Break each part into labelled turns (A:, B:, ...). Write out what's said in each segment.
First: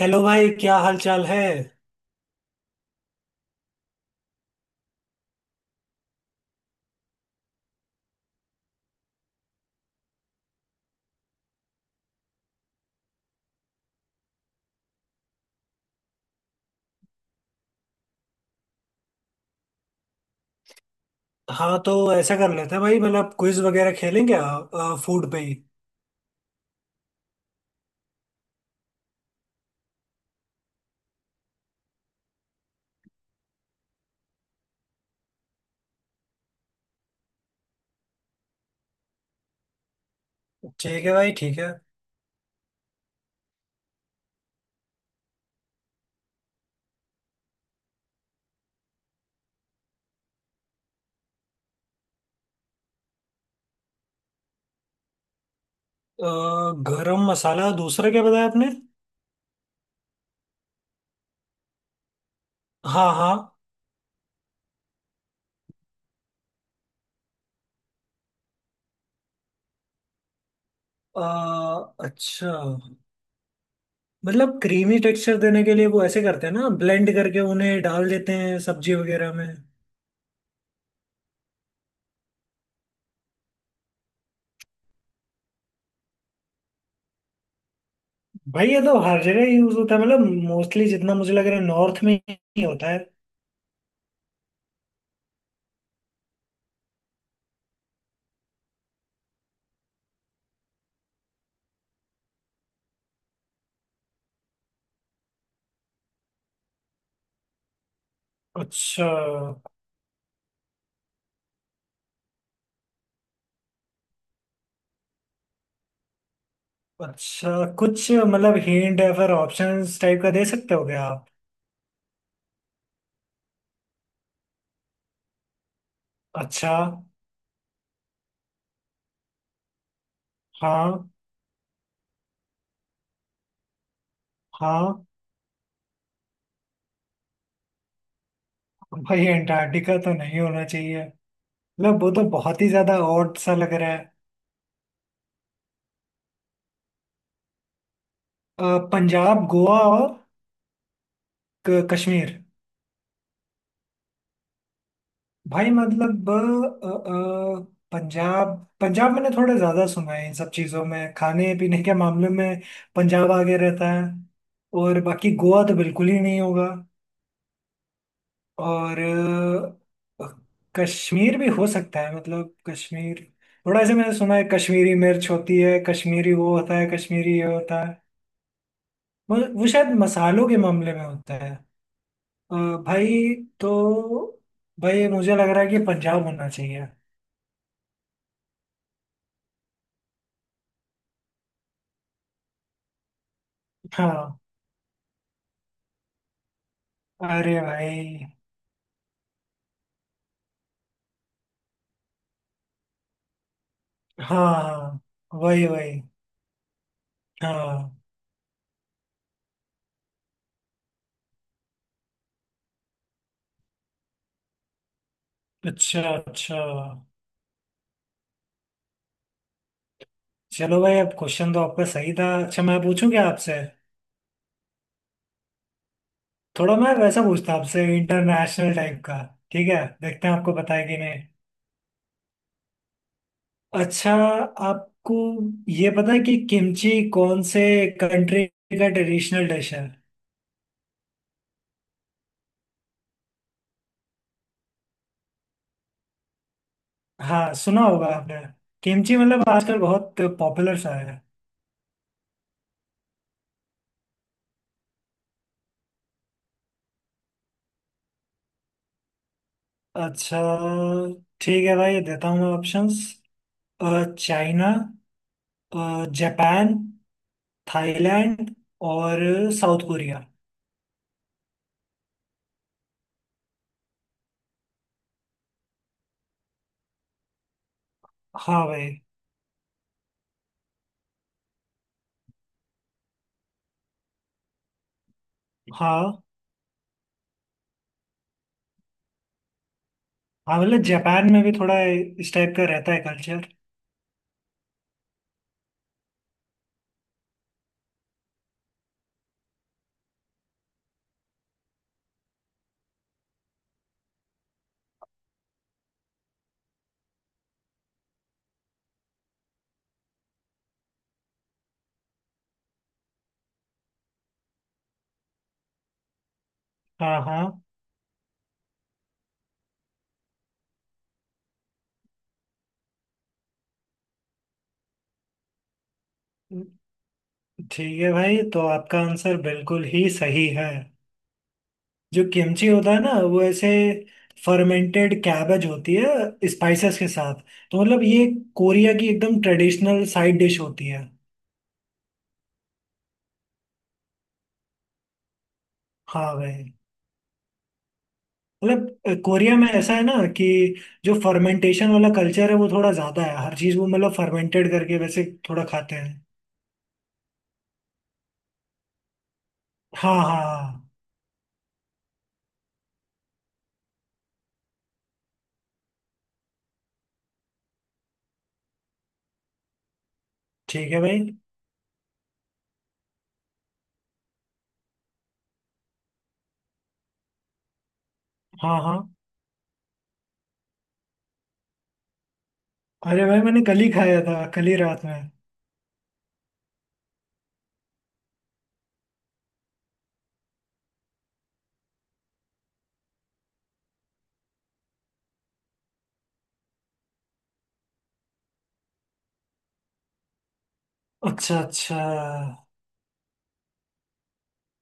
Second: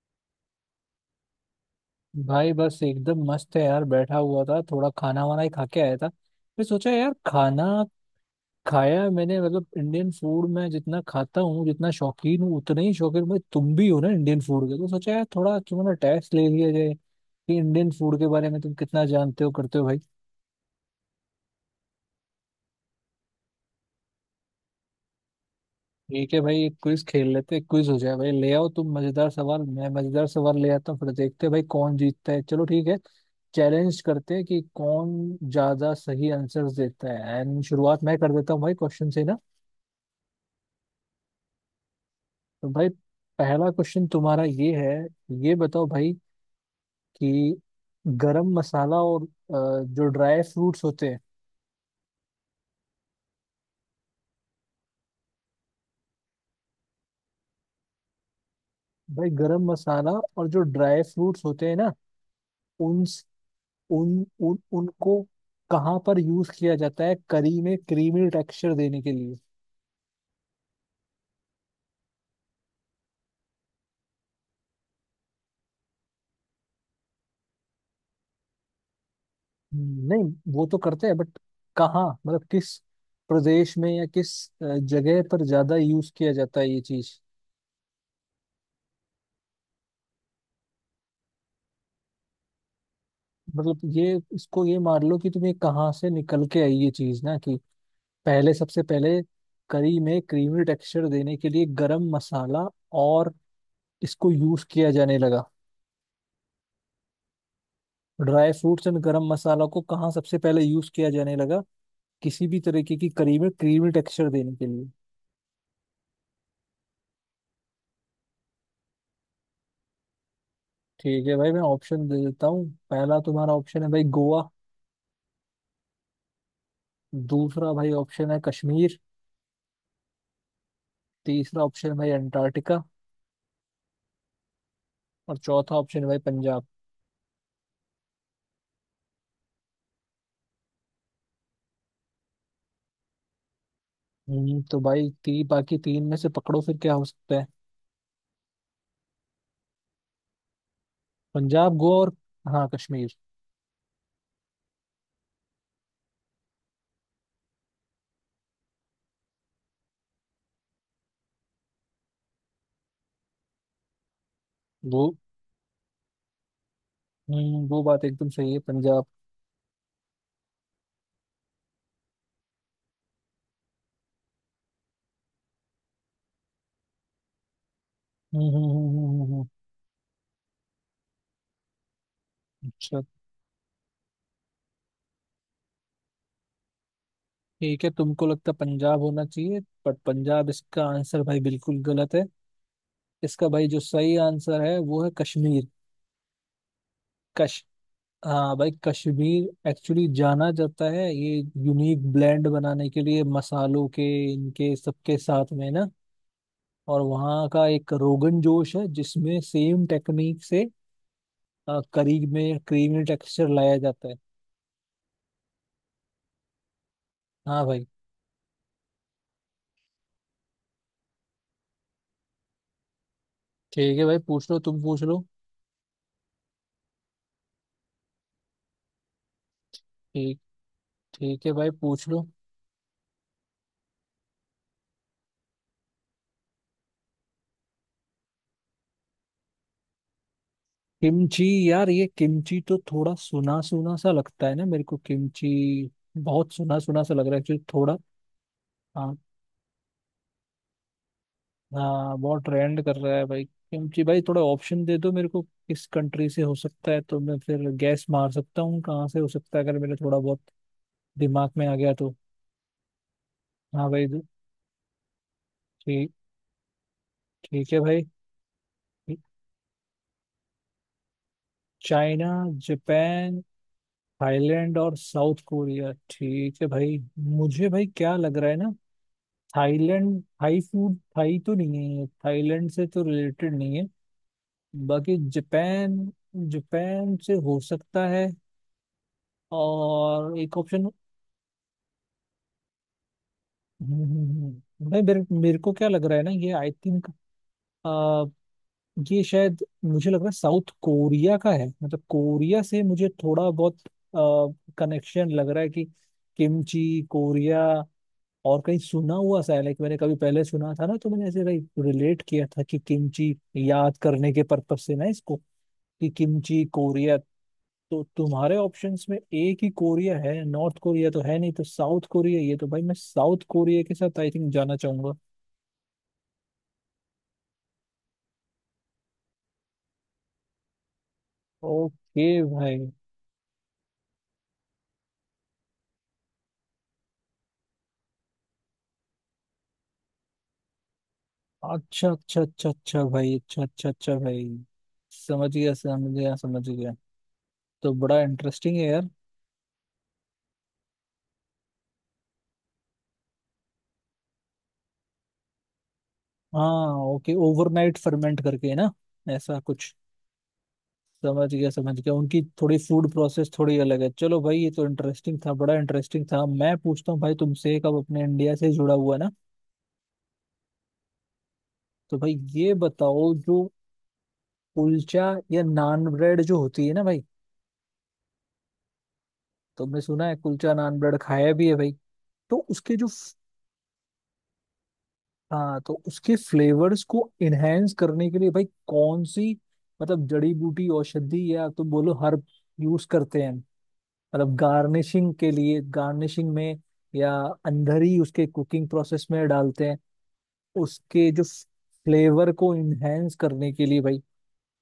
A: Hello भाई, क्या हाल चाल है?
B: भाई बस एकदम मस्त है यार। बैठा हुआ था, थोड़ा खाना वाना ही खा के आया था। फिर सोचा यार खाना खाया मैंने। मतलब इंडियन फूड में जितना खाता हूँ, जितना शौकीन हूँ, उतना ही शौकीन भाई तुम भी हो ना इंडियन फूड के, तो सोचा यार थोड़ा क्यों ना टेस्ट ले लिया जाए कि इंडियन फूड के बारे में तुम कितना जानते हो करते हो भाई।
A: हाँ, तो ऐसा कर लेते हैं भाई, मतलब क्विज वगैरह खेलेंगे, फूड पे ही।
B: ठीक है भाई, एक क्विज खेल लेते हैं। क्विज हो जाए भाई, ले आओ तुम मजेदार सवाल, मैं मजेदार सवाल ले आता हूँ, फिर देखते हैं भाई कौन जीतता है। चलो ठीक है, चैलेंज करते हैं कि कौन ज्यादा सही आंसर्स देता है। एंड शुरुआत मैं कर देता हूँ भाई क्वेश्चन से ना।
A: ठीक है भाई, ठीक है।
B: तो भाई पहला क्वेश्चन तुम्हारा ये है। ये बताओ भाई कि गरम मसाला और जो ड्राई फ्रूट्स होते हैं।
A: गरम मसाला? दूसरा क्या बताया आपने?
B: भाई गरम मसाला और जो ड्राई फ्रूट्स होते हैं ना, उन
A: हाँ, हाँ।
B: उन, उन उनको कहाँ पर यूज किया जाता है करी में क्रीमी टेक्सचर देने के लिए।
A: अच्छा। मतलब क्रीमी टेक्सचर देने के लिए वो ऐसे करते हैं ना, ब्लेंड करके उन्हें डाल देते हैं सब्जी वगैरह में।
B: नहीं, वो तो करते हैं बट कहाँ, मतलब किस प्रदेश में या किस अ, जगह पर ज्यादा यूज किया जाता है ये चीज।
A: भाई, ये तो हर जगह यूज होता है, मतलब मोस्टली जितना मुझे लग रहा है, नॉर्थ में ही होता है।
B: मतलब ये इसको ये मान लो कि तुम्हें कहाँ से निकल के आई ये चीज ना कि पहले, सबसे पहले करी में क्रीमी टेक्सचर देने के लिए गरम मसाला और इसको यूज किया जाने लगा। ड्राई फ्रूट्स एंड
A: अच्छा।
B: गरम मसाला को कहाँ सबसे पहले यूज किया जाने लगा किसी भी तरीके की करीब क्रीमी टेक्सचर देने के लिए।
A: अच्छा, कुछ मतलब हिंट या फिर ऑप्शंस टाइप का दे सकते हो क्या
B: ठीक
A: आप?
B: है भाई, मैं ऑप्शन दे देता हूँ। पहला तुम्हारा ऑप्शन है भाई गोवा।
A: अच्छा।
B: दूसरा भाई ऑप्शन है कश्मीर।
A: हाँ।
B: तीसरा ऑप्शन है भाई अंटार्कटिका।
A: हाँ।
B: और चौथा ऑप्शन है भाई पंजाब।
A: भाई अंटार्कटिका तो नहीं होना चाहिए, मतलब वो तो बहुत ही ज्यादा ऑड सा लग रहा है।
B: तो भाई, बाकी तीन में से पकड़ो फिर क्या हो सकता है।
A: पंजाब, गोवा और
B: पंजाब गोवा और,
A: कश्मीर।
B: हाँ कश्मीर।
A: भाई मतलब पंजाब। पंजाब मैंने थोड़ा ज्यादा सुना है, इन सब चीजों में खाने पीने के मामले में पंजाब आगे रहता है। और
B: वो,
A: बाकी गोवा तो बिल्कुल ही नहीं होगा।
B: हम्म, वो बात एकदम सही है पंजाब।
A: और अ, कश्मीर भी हो सकता है, मतलब कश्मीर थोड़ा ऐसे मैंने सुना है, कश्मीरी मिर्च होती है, कश्मीरी वो होता है, कश्मीरी ये होता है।
B: हम्म हम्म हम्म, हम्म, हम्म,
A: वो,
B: हम्म।
A: वो शायद मसालों के मामले में होता है। अ,
B: अच्छा।
A: भाई, तो भाई मुझे लग रहा है कि पंजाब होना चाहिए।
B: ठीक है, तुमको लगता है पंजाब होना चाहिए, बट पंजाब इसका आंसर भाई बिल्कुल गलत है। इसका भाई जो सही
A: हाँ।
B: आंसर है वो है कश्मीर।
A: अरे
B: कश
A: भाई।
B: हाँ भाई, कश्मीर एक्चुअली जाना जाता है ये यूनिक ब्लेंड बनाने के लिए मसालों के, इनके
A: हाँ,
B: सबके साथ
A: वही
B: में ना।
A: वही।
B: और वहाँ का एक
A: हाँ,
B: रोगन जोश है जिसमें सेम टेक्निक से करी में क्रीमी टेक्सचर लाया जाता है।
A: अच्छा, अच्छा।
B: हाँ भाई।
A: चलो भाई, अब क्वेश्चन तो आपका सही था। अच्छा, मैं पूछूं क्या आपसे?
B: ठीक है भाई पूछ लो, तुम पूछ लो।
A: थोड़ा मैं वैसा पूछता हूँ आपसे, इंटरनेशनल टाइप का। ठीक है, देखते हैं
B: ठीक,
A: आपको पता है कि नहीं।
B: ठीक है भाई पूछ लो।
A: अच्छा। आपको ये पता है कि किमची कौन से कंट्री का ट्रेडिशनल डिश है?
B: किमची? यार ये किमची तो थोड़ा सुना सुना सा लगता है ना मेरे को। किमची बहुत सुना सुना सा लग रहा है
A: हाँ,
B: एक्चुअली,
A: सुना
B: थोड़ा।
A: होगा आपने।
B: हाँ।
A: किमची मतलब आजकल बहुत पॉपुलर सा है।
B: हाँ बहुत ट्रेंड कर रहा है भाई। क्योंकि भाई थोड़ा ऑप्शन दे दो मेरे को किस कंट्री से हो सकता है, तो मैं फिर गैस मार सकता हूँ कहाँ से हो सकता है, अगर मेरे थोड़ा बहुत
A: अच्छा।
B: दिमाग
A: ठीक
B: में आ
A: है
B: गया
A: भाई,
B: तो।
A: देता हूँ मैं ऑप्शंस।
B: हाँ भाई।
A: चाइना,
B: ठीक,
A: जापान,
B: ठीक है भाई।
A: थाईलैंड और South Korea.
B: China, Japan, Thailand और साउथ कोरिया, ठीक है भाई। मुझे भाई क्या लग रहा है
A: हाँ
B: ना,
A: भाई।
B: थाईलैंड, थाई फूड, थाई तो नहीं है, थाईलैंड से तो रिलेटेड नहीं है। बाकी जापान,
A: हाँ,
B: जापान से हो सकता है। और एक
A: हाँ, मतलब
B: ऑप्शन,
A: जापान में भी थोड़ा इस टाइप का रहता है कल्चर।
B: भाई मेरे मेरे को क्या लग रहा है ना, ये आई थिंक ये शायद मुझे लग रहा है साउथ कोरिया का है। मतलब कोरिया से मुझे थोड़ा बहुत कनेक्शन लग रहा है कि किमची कोरिया। और कहीं सुना हुआ सा है, लाइक मैंने कभी पहले सुना था ना, तो मैंने ऐसे लाइक रिलेट किया था कि किमची, याद करने के पर्पज से ना इसको, कि किमची कोरिया।
A: हाँ, हाँ।
B: तो तुम्हारे ऑप्शंस में एक ही कोरिया है, नॉर्थ कोरिया तो है नहीं, तो साउथ कोरिया, ये तो भाई मैं साउथ कोरिया के साथ आई थिंक जाना चाहूंगा।
A: ठीक है भाई, तो आपका आंसर बिल्कुल ही सही है। जो
B: ओके
A: किमची
B: भाई।
A: होता है ना, वो ऐसे फर्मेंटेड कैबेज होती है स्पाइसेस के साथ। तो मतलब ये कोरिया की एकदम ट्रेडिशनल साइड डिश होती है।
B: अच्छा अच्छा अच्छा अच्छा भाई, अच्छा अच्छा अच्छा भाई, समझ गया समझ गया
A: हाँ
B: समझ
A: भाई।
B: गया। तो बड़ा इंटरेस्टिंग है यार।
A: मतलब कोरिया में ऐसा है ना कि जो फर्मेंटेशन वाला कल्चर है वो थोड़ा ज़्यादा है। हर चीज़ वो मतलब फर्मेंटेड करके वैसे थोड़ा खाते हैं।
B: हाँ ओके, ओवरनाइट फर्मेंट करके है ना, ऐसा कुछ।
A: हाँ, हाँ, हाँ।
B: समझ गया समझ गया, उनकी थोड़ी फूड प्रोसेस थोड़ी अलग है। चलो भाई, ये तो इंटरेस्टिंग था, बड़ा इंटरेस्टिंग था। मैं पूछता हूँ भाई तुमसे एक, अब अपने इंडिया से जुड़ा हुआ ना।
A: ठीक है भाई।
B: तो भाई ये बताओ, जो कुलचा या नान ब्रेड जो होती है ना भाई,
A: हाँ, हाँ।
B: तुमने सुना है, कुलचा नान ब्रेड खाया भी है भाई, तो उसके जो,
A: अरे भाई, मैंने कल ही खाया था, कल ही रात में।
B: हाँ तो उसके फ्लेवर्स को इनहेंस करने के लिए भाई कौन सी, मतलब जड़ी बूटी औषधि या तो बोलो हर्ब यूज करते हैं, मतलब गार्निशिंग के लिए, गार्निशिंग में, या अंदर ही उसके कुकिंग प्रोसेस में डालते हैं उसके जो
A: अच्छा, अच्छा।
B: फ्लेवर को इनहेंस करने के लिए भाई।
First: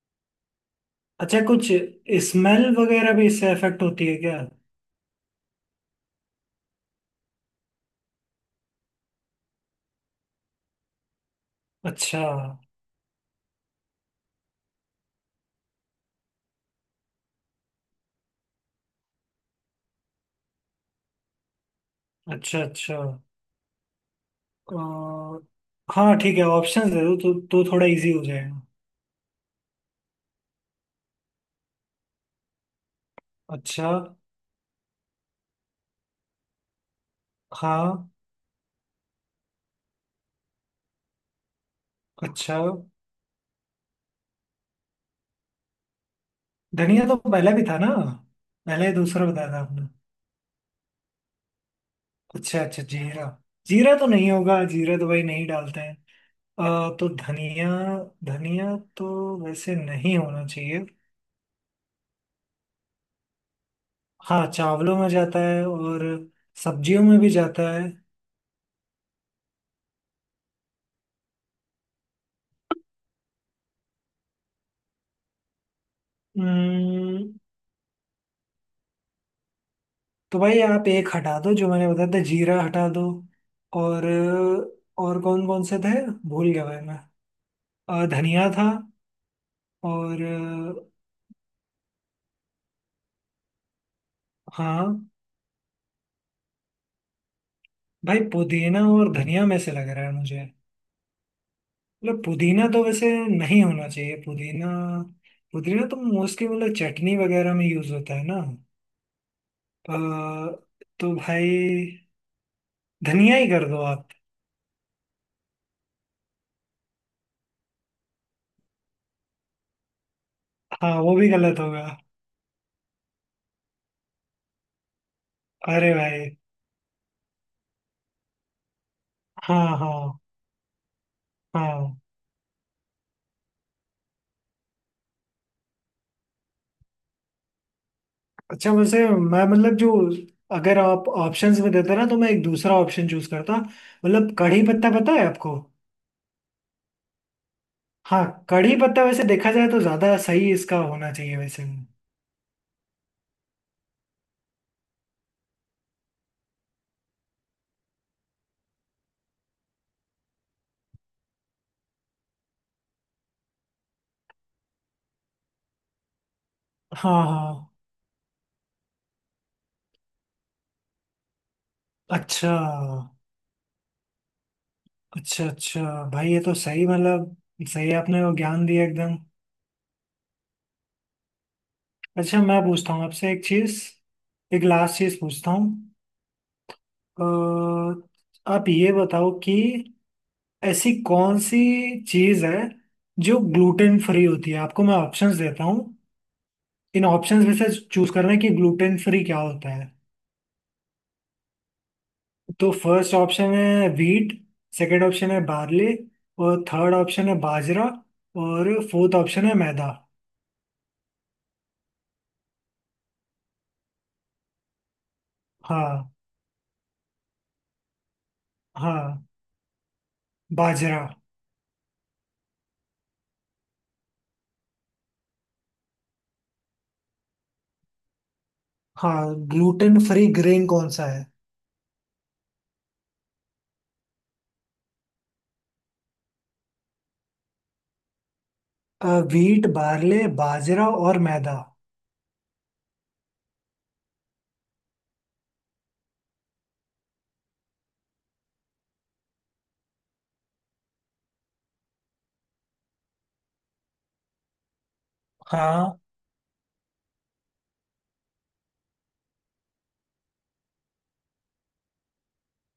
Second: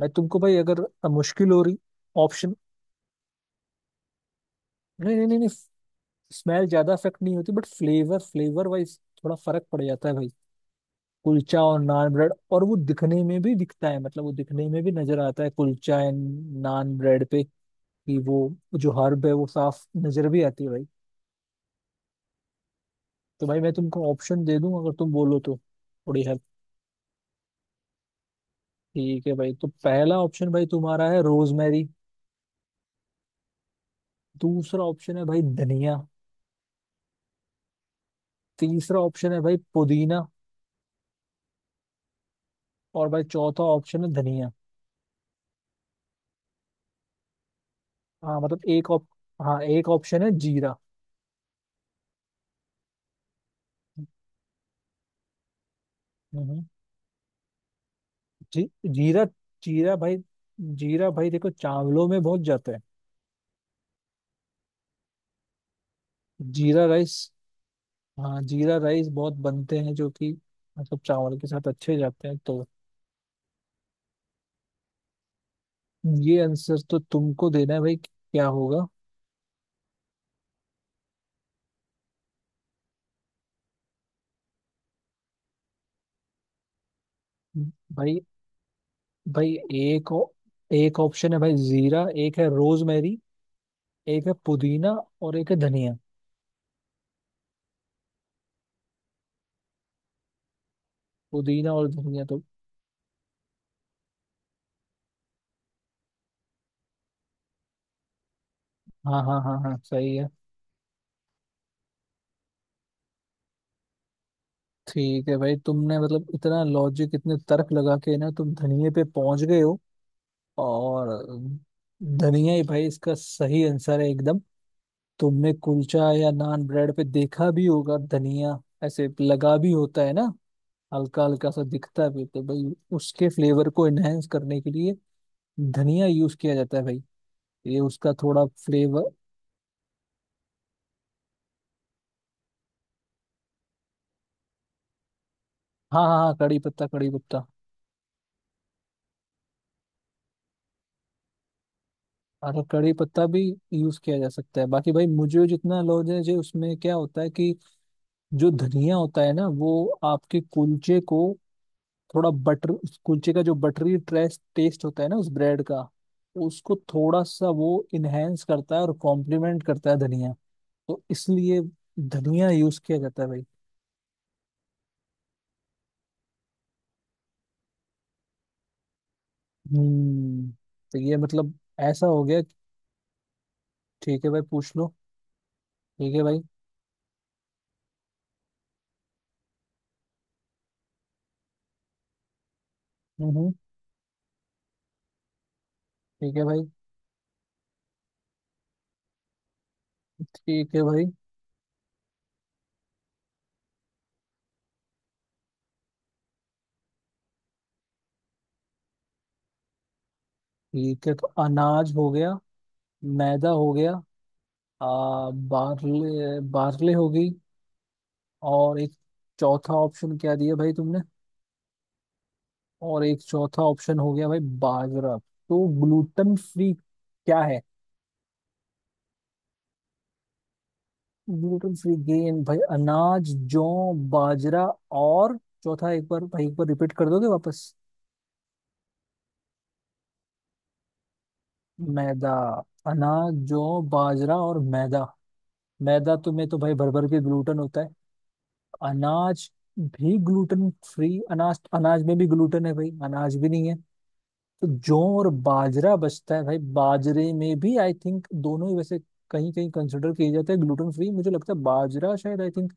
B: मैं तुमको भाई अगर
A: अच्छा,
B: मुश्किल हो
A: कुछ
B: रही ऑप्शन,
A: स्मेल वगैरह भी इससे इफेक्ट होती है क्या?
B: नहीं नहीं नहीं, नहीं, स्मेल ज्यादा इफेक्ट नहीं होती बट फ्लेवर फ्लेवर वाइज थोड़ा फर्क पड़ जाता है भाई, कुलचा और नान
A: अच्छा,
B: ब्रेड, और वो दिखने में भी दिखता है, मतलब वो दिखने में भी नजर आता है कुलचा एंड नान ब्रेड पे कि वो जो हर्ब है वो साफ नजर भी आती है भाई।
A: अच्छा, अच्छा।
B: तो भाई मैं तुमको ऑप्शन दे दूं अगर तुम बोलो
A: अ,
B: तो
A: हाँ,
B: थोड़ी
A: ठीक
B: हेल्प।
A: है, ऑप्शन दे दो तो थोड़ा इजी हो जाएगा।
B: ठीक है भाई, तो पहला ऑप्शन भाई तुम्हारा है रोजमेरी।
A: अच्छा।
B: दूसरा ऑप्शन है भाई धनिया।
A: हाँ।
B: तीसरा ऑप्शन है भाई पुदीना।
A: अच्छा।
B: और भाई चौथा ऑप्शन है धनिया।
A: धनिया तो पहले भी था ना?
B: हाँ मतलब एक
A: पहले
B: ऑप,
A: दूसरा बताया था
B: हाँ
A: आपने।
B: एक ऑप्शन है जीरा।
A: अच्छा, अच्छा, जीरा। जीरा तो नहीं होगा। जीरा तो भाई नहीं डालते हैं।
B: हम्म।
A: तो धनिया।
B: जी
A: धनिया
B: जीरा।
A: तो वैसे
B: जीरा भाई,
A: नहीं होना चाहिए।
B: जीरा भाई देखो चावलों में बहुत जाता है,
A: हाँ, चावलों में जाता है और
B: जीरा
A: सब्जियों
B: राइस।
A: में भी जाता
B: हाँ जीरा राइस बहुत बनते हैं जो कि मतलब चावल के साथ अच्छे जाते हैं, तो ये
A: है।
B: आंसर तो तुमको देना है भाई क्या होगा।
A: तो भाई आप एक हटा दो जो मैंने बताया था, जीरा हटा दो। और और कौन कौन से थे? भूल गया भाई मैं।
B: भाई
A: धनिया था
B: भाई एक
A: और
B: ओ- एक ऑप्शन है भाई जीरा, एक है रोजमेरी, एक है पुदीना,
A: हाँ
B: और एक है धनिया।
A: भाई, पुदीना और धनिया में से लग रहा है मुझे।
B: पुदीना और
A: मतलब
B: धनिया तो,
A: पुदीना तो वैसे नहीं होना चाहिए पुदीना। पुदीना तो मोस्टली मतलब चटनी वगैरह में यूज होता है ना।
B: हाँ हाँ हाँ हाँ सही है।
A: अ, तो भाई धनिया ही कर दो आप।
B: ठीक है भाई, तुमने मतलब इतना लॉजिक, इतने तर्क लगा के ना तुम धनिये पे पहुंच गए हो,
A: हाँ,
B: और
A: वो भी गलत होगा।
B: धनिया ही भाई इसका सही आंसर है एकदम। तुमने
A: अरे
B: कुलचा
A: भाई।
B: या नान ब्रेड पे देखा भी होगा धनिया, ऐसे लगा भी
A: हाँ,
B: होता है
A: हाँ,
B: ना, हल्का हल्का सा
A: हाँ।
B: दिखता भी, तो भाई उसके फ्लेवर को एनहेंस करने के लिए धनिया यूज किया जाता है भाई। ये उसका थोड़ा
A: अच्छा, वैसे
B: फ्लेवर,
A: मैं मतलब जो अगर आप ऑप्शंस में देते ना, तो मैं एक दूसरा ऑप्शन चूज करता। मतलब कढ़ी पत्ता पता है आपको?
B: हाँ हाँ हाँ, कड़ी पत्ता, कड़ी पत्ता
A: हाँ, कढ़ी पत्ता वैसे देखा जाए तो ज्यादा सही इसका होना चाहिए वैसे।
B: और कड़ी पत्ता भी यूज किया जा सकता है। बाकी भाई मुझे जितना नॉलेज है, जो उसमें क्या होता है कि जो धनिया होता है ना, वो आपके कुलचे को थोड़ा बटर, उस कुलचे का जो बटरी ट्रेस टेस्ट होता है ना उस ब्रेड का, उसको थोड़ा
A: हाँ,
B: सा
A: हाँ।
B: वो इनहेंस करता है और कॉम्प्लीमेंट करता है धनिया, तो इसलिए
A: अच्छा,
B: धनिया यूज किया जाता है भाई।
A: अच्छा, अच्छा। भाई ये तो सही मतलब, सही आपने वो ज्ञान दिया एकदम।
B: हम्म। तो ये मतलब ऐसा हो गया
A: अच्छा,
B: कि,
A: मैं पूछता हूँ आपसे एक चीज।
B: ठीक है भाई
A: एक
B: पूछ लो।
A: लास्ट चीज पूछता हूँ।
B: ठीक है भाई।
A: आप ये बताओ कि ऐसी कौन सी चीज है जो
B: हम्म।
A: ग्लूटेन फ्री होती है। आपको मैं ऑप्शंस देता हूँ।
B: ठीक है भाई।
A: इन ऑप्शंस में से चूज करना है कि ग्लूटेन फ्री क्या होता है।
B: ठीक है भाई।
A: तो फर्स्ट ऑप्शन है व्हीट, सेकंड ऑप्शन है बार्ले, और थर्ड ऑप्शन है बाजरा, और फोर्थ ऑप्शन है मैदा।
B: ठीक है, तो अनाज हो गया, मैदा हो गया, आ,
A: हाँ।
B: बार्ले, बार्ले हो गई, और एक,
A: हाँ,
B: चौथा ऑप्शन क्या दिया भाई तुमने,
A: बाजरा।
B: और एक चौथा ऑप्शन हो गया भाई बाजरा। तो ग्लूटन फ्री क्या है?
A: हाँ, ग्लूटेन फ्री ग्रेन कौन सा है?
B: ग्लूटन फ्री गेन भाई अनाज, जौ, बाजरा और, चौथा एक बार भाई एक बार रिपीट कर दोगे वापस।
A: व्हीट, बार्ले, बाजरा और मैदा।
B: मैदा। अनाज जौ बाजरा और मैदा। मैदा तो में तो भाई भर भर के ग्लूटन होता है। अनाज भी ग्लूटन फ्री, अनाज, अनाज में भी ग्लूटन है भाई, अनाज भी नहीं है। तो जौ और बाजरा
A: हाँ,
B: बचता है भाई। बाजरे में भी आई थिंक दोनों ही वैसे कहीं कहीं कंसिडर किए जाते हैं ग्लूटेन फ्री। मुझे लगता है बाजरा शायद आई थिंक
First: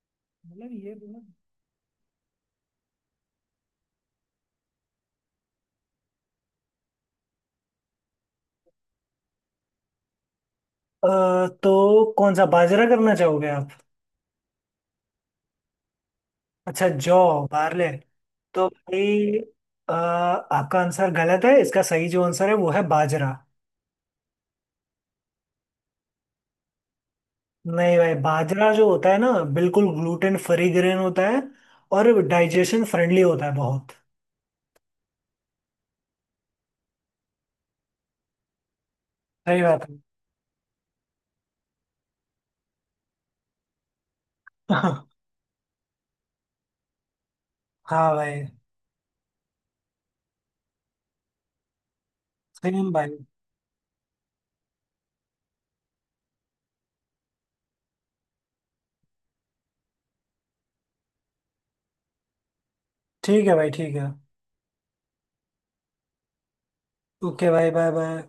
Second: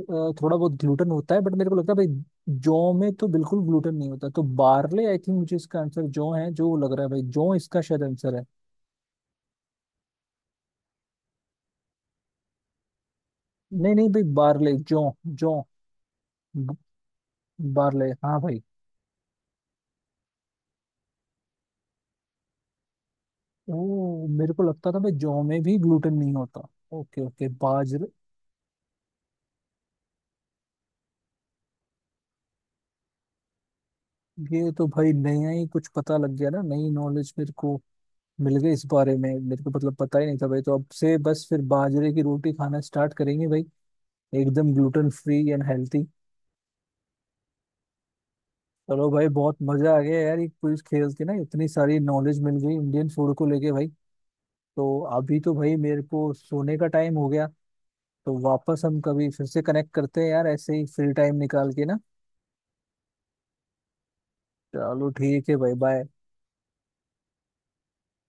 B: थोड़ा बहुत
A: मतलब ये
B: ग्लूटेन
A: दोनों।
B: होता है, बट मेरे को लगता है भाई जौ में तो बिल्कुल ग्लूटेन नहीं होता, तो बार्ले आई थिंक मुझे इसका आंसर जौ है, जो लग रहा है भाई जौ इसका शायद आंसर है।
A: तो कौन सा बाजरा करना चाहोगे आप?
B: नहीं नहीं भाई बार्ले, जौ, जौ, ब-
A: अच्छा, जॉ, बार्ले।
B: बार्ले, हाँ भाई।
A: तो भाई, आपका आंसर गलत है। इसका सही जो आंसर है वो है बाजरा।
B: ओ, मेरे को लगता था भाई जौ में भी ग्लूटेन नहीं होता। ओके ओके,
A: नहीं
B: बाजरे।
A: भाई, बाजरा जो होता है ना, बिल्कुल ग्लूटेन फ्री ग्रेन होता है, और डाइजेशन फ्रेंडली होता है बहुत।
B: ये तो भाई नया ही कुछ पता लग गया ना, नई नॉलेज मेरे को मिल गए इस बारे में। मेरे
A: सही
B: को
A: बात
B: मतलब
A: है।
B: पता ही नहीं था भाई, तो अब से बस फिर बाजरे की रोटी खाना स्टार्ट करेंगे भाई। एकदम ग्लूटेन फ्री एंड हेल्थी।
A: हाँ भाई।
B: चलो भाई बहुत मजा आ गया यार, ये क्विज खेल के ना, इतनी सारी नॉलेज मिल गई
A: सेम
B: इंडियन
A: भाई।
B: फूड को लेके भाई। तो अभी तो भाई मेरे को सोने का टाइम हो गया, तो वापस हम कभी फिर से कनेक्ट करते हैं यार, ऐसे ही फ्री टाइम निकाल के ना।
A: ठीक है भाई, ठीक है।
B: चलो ठीक है भाई, बाय।
A: ओके भाई, बाय बाय।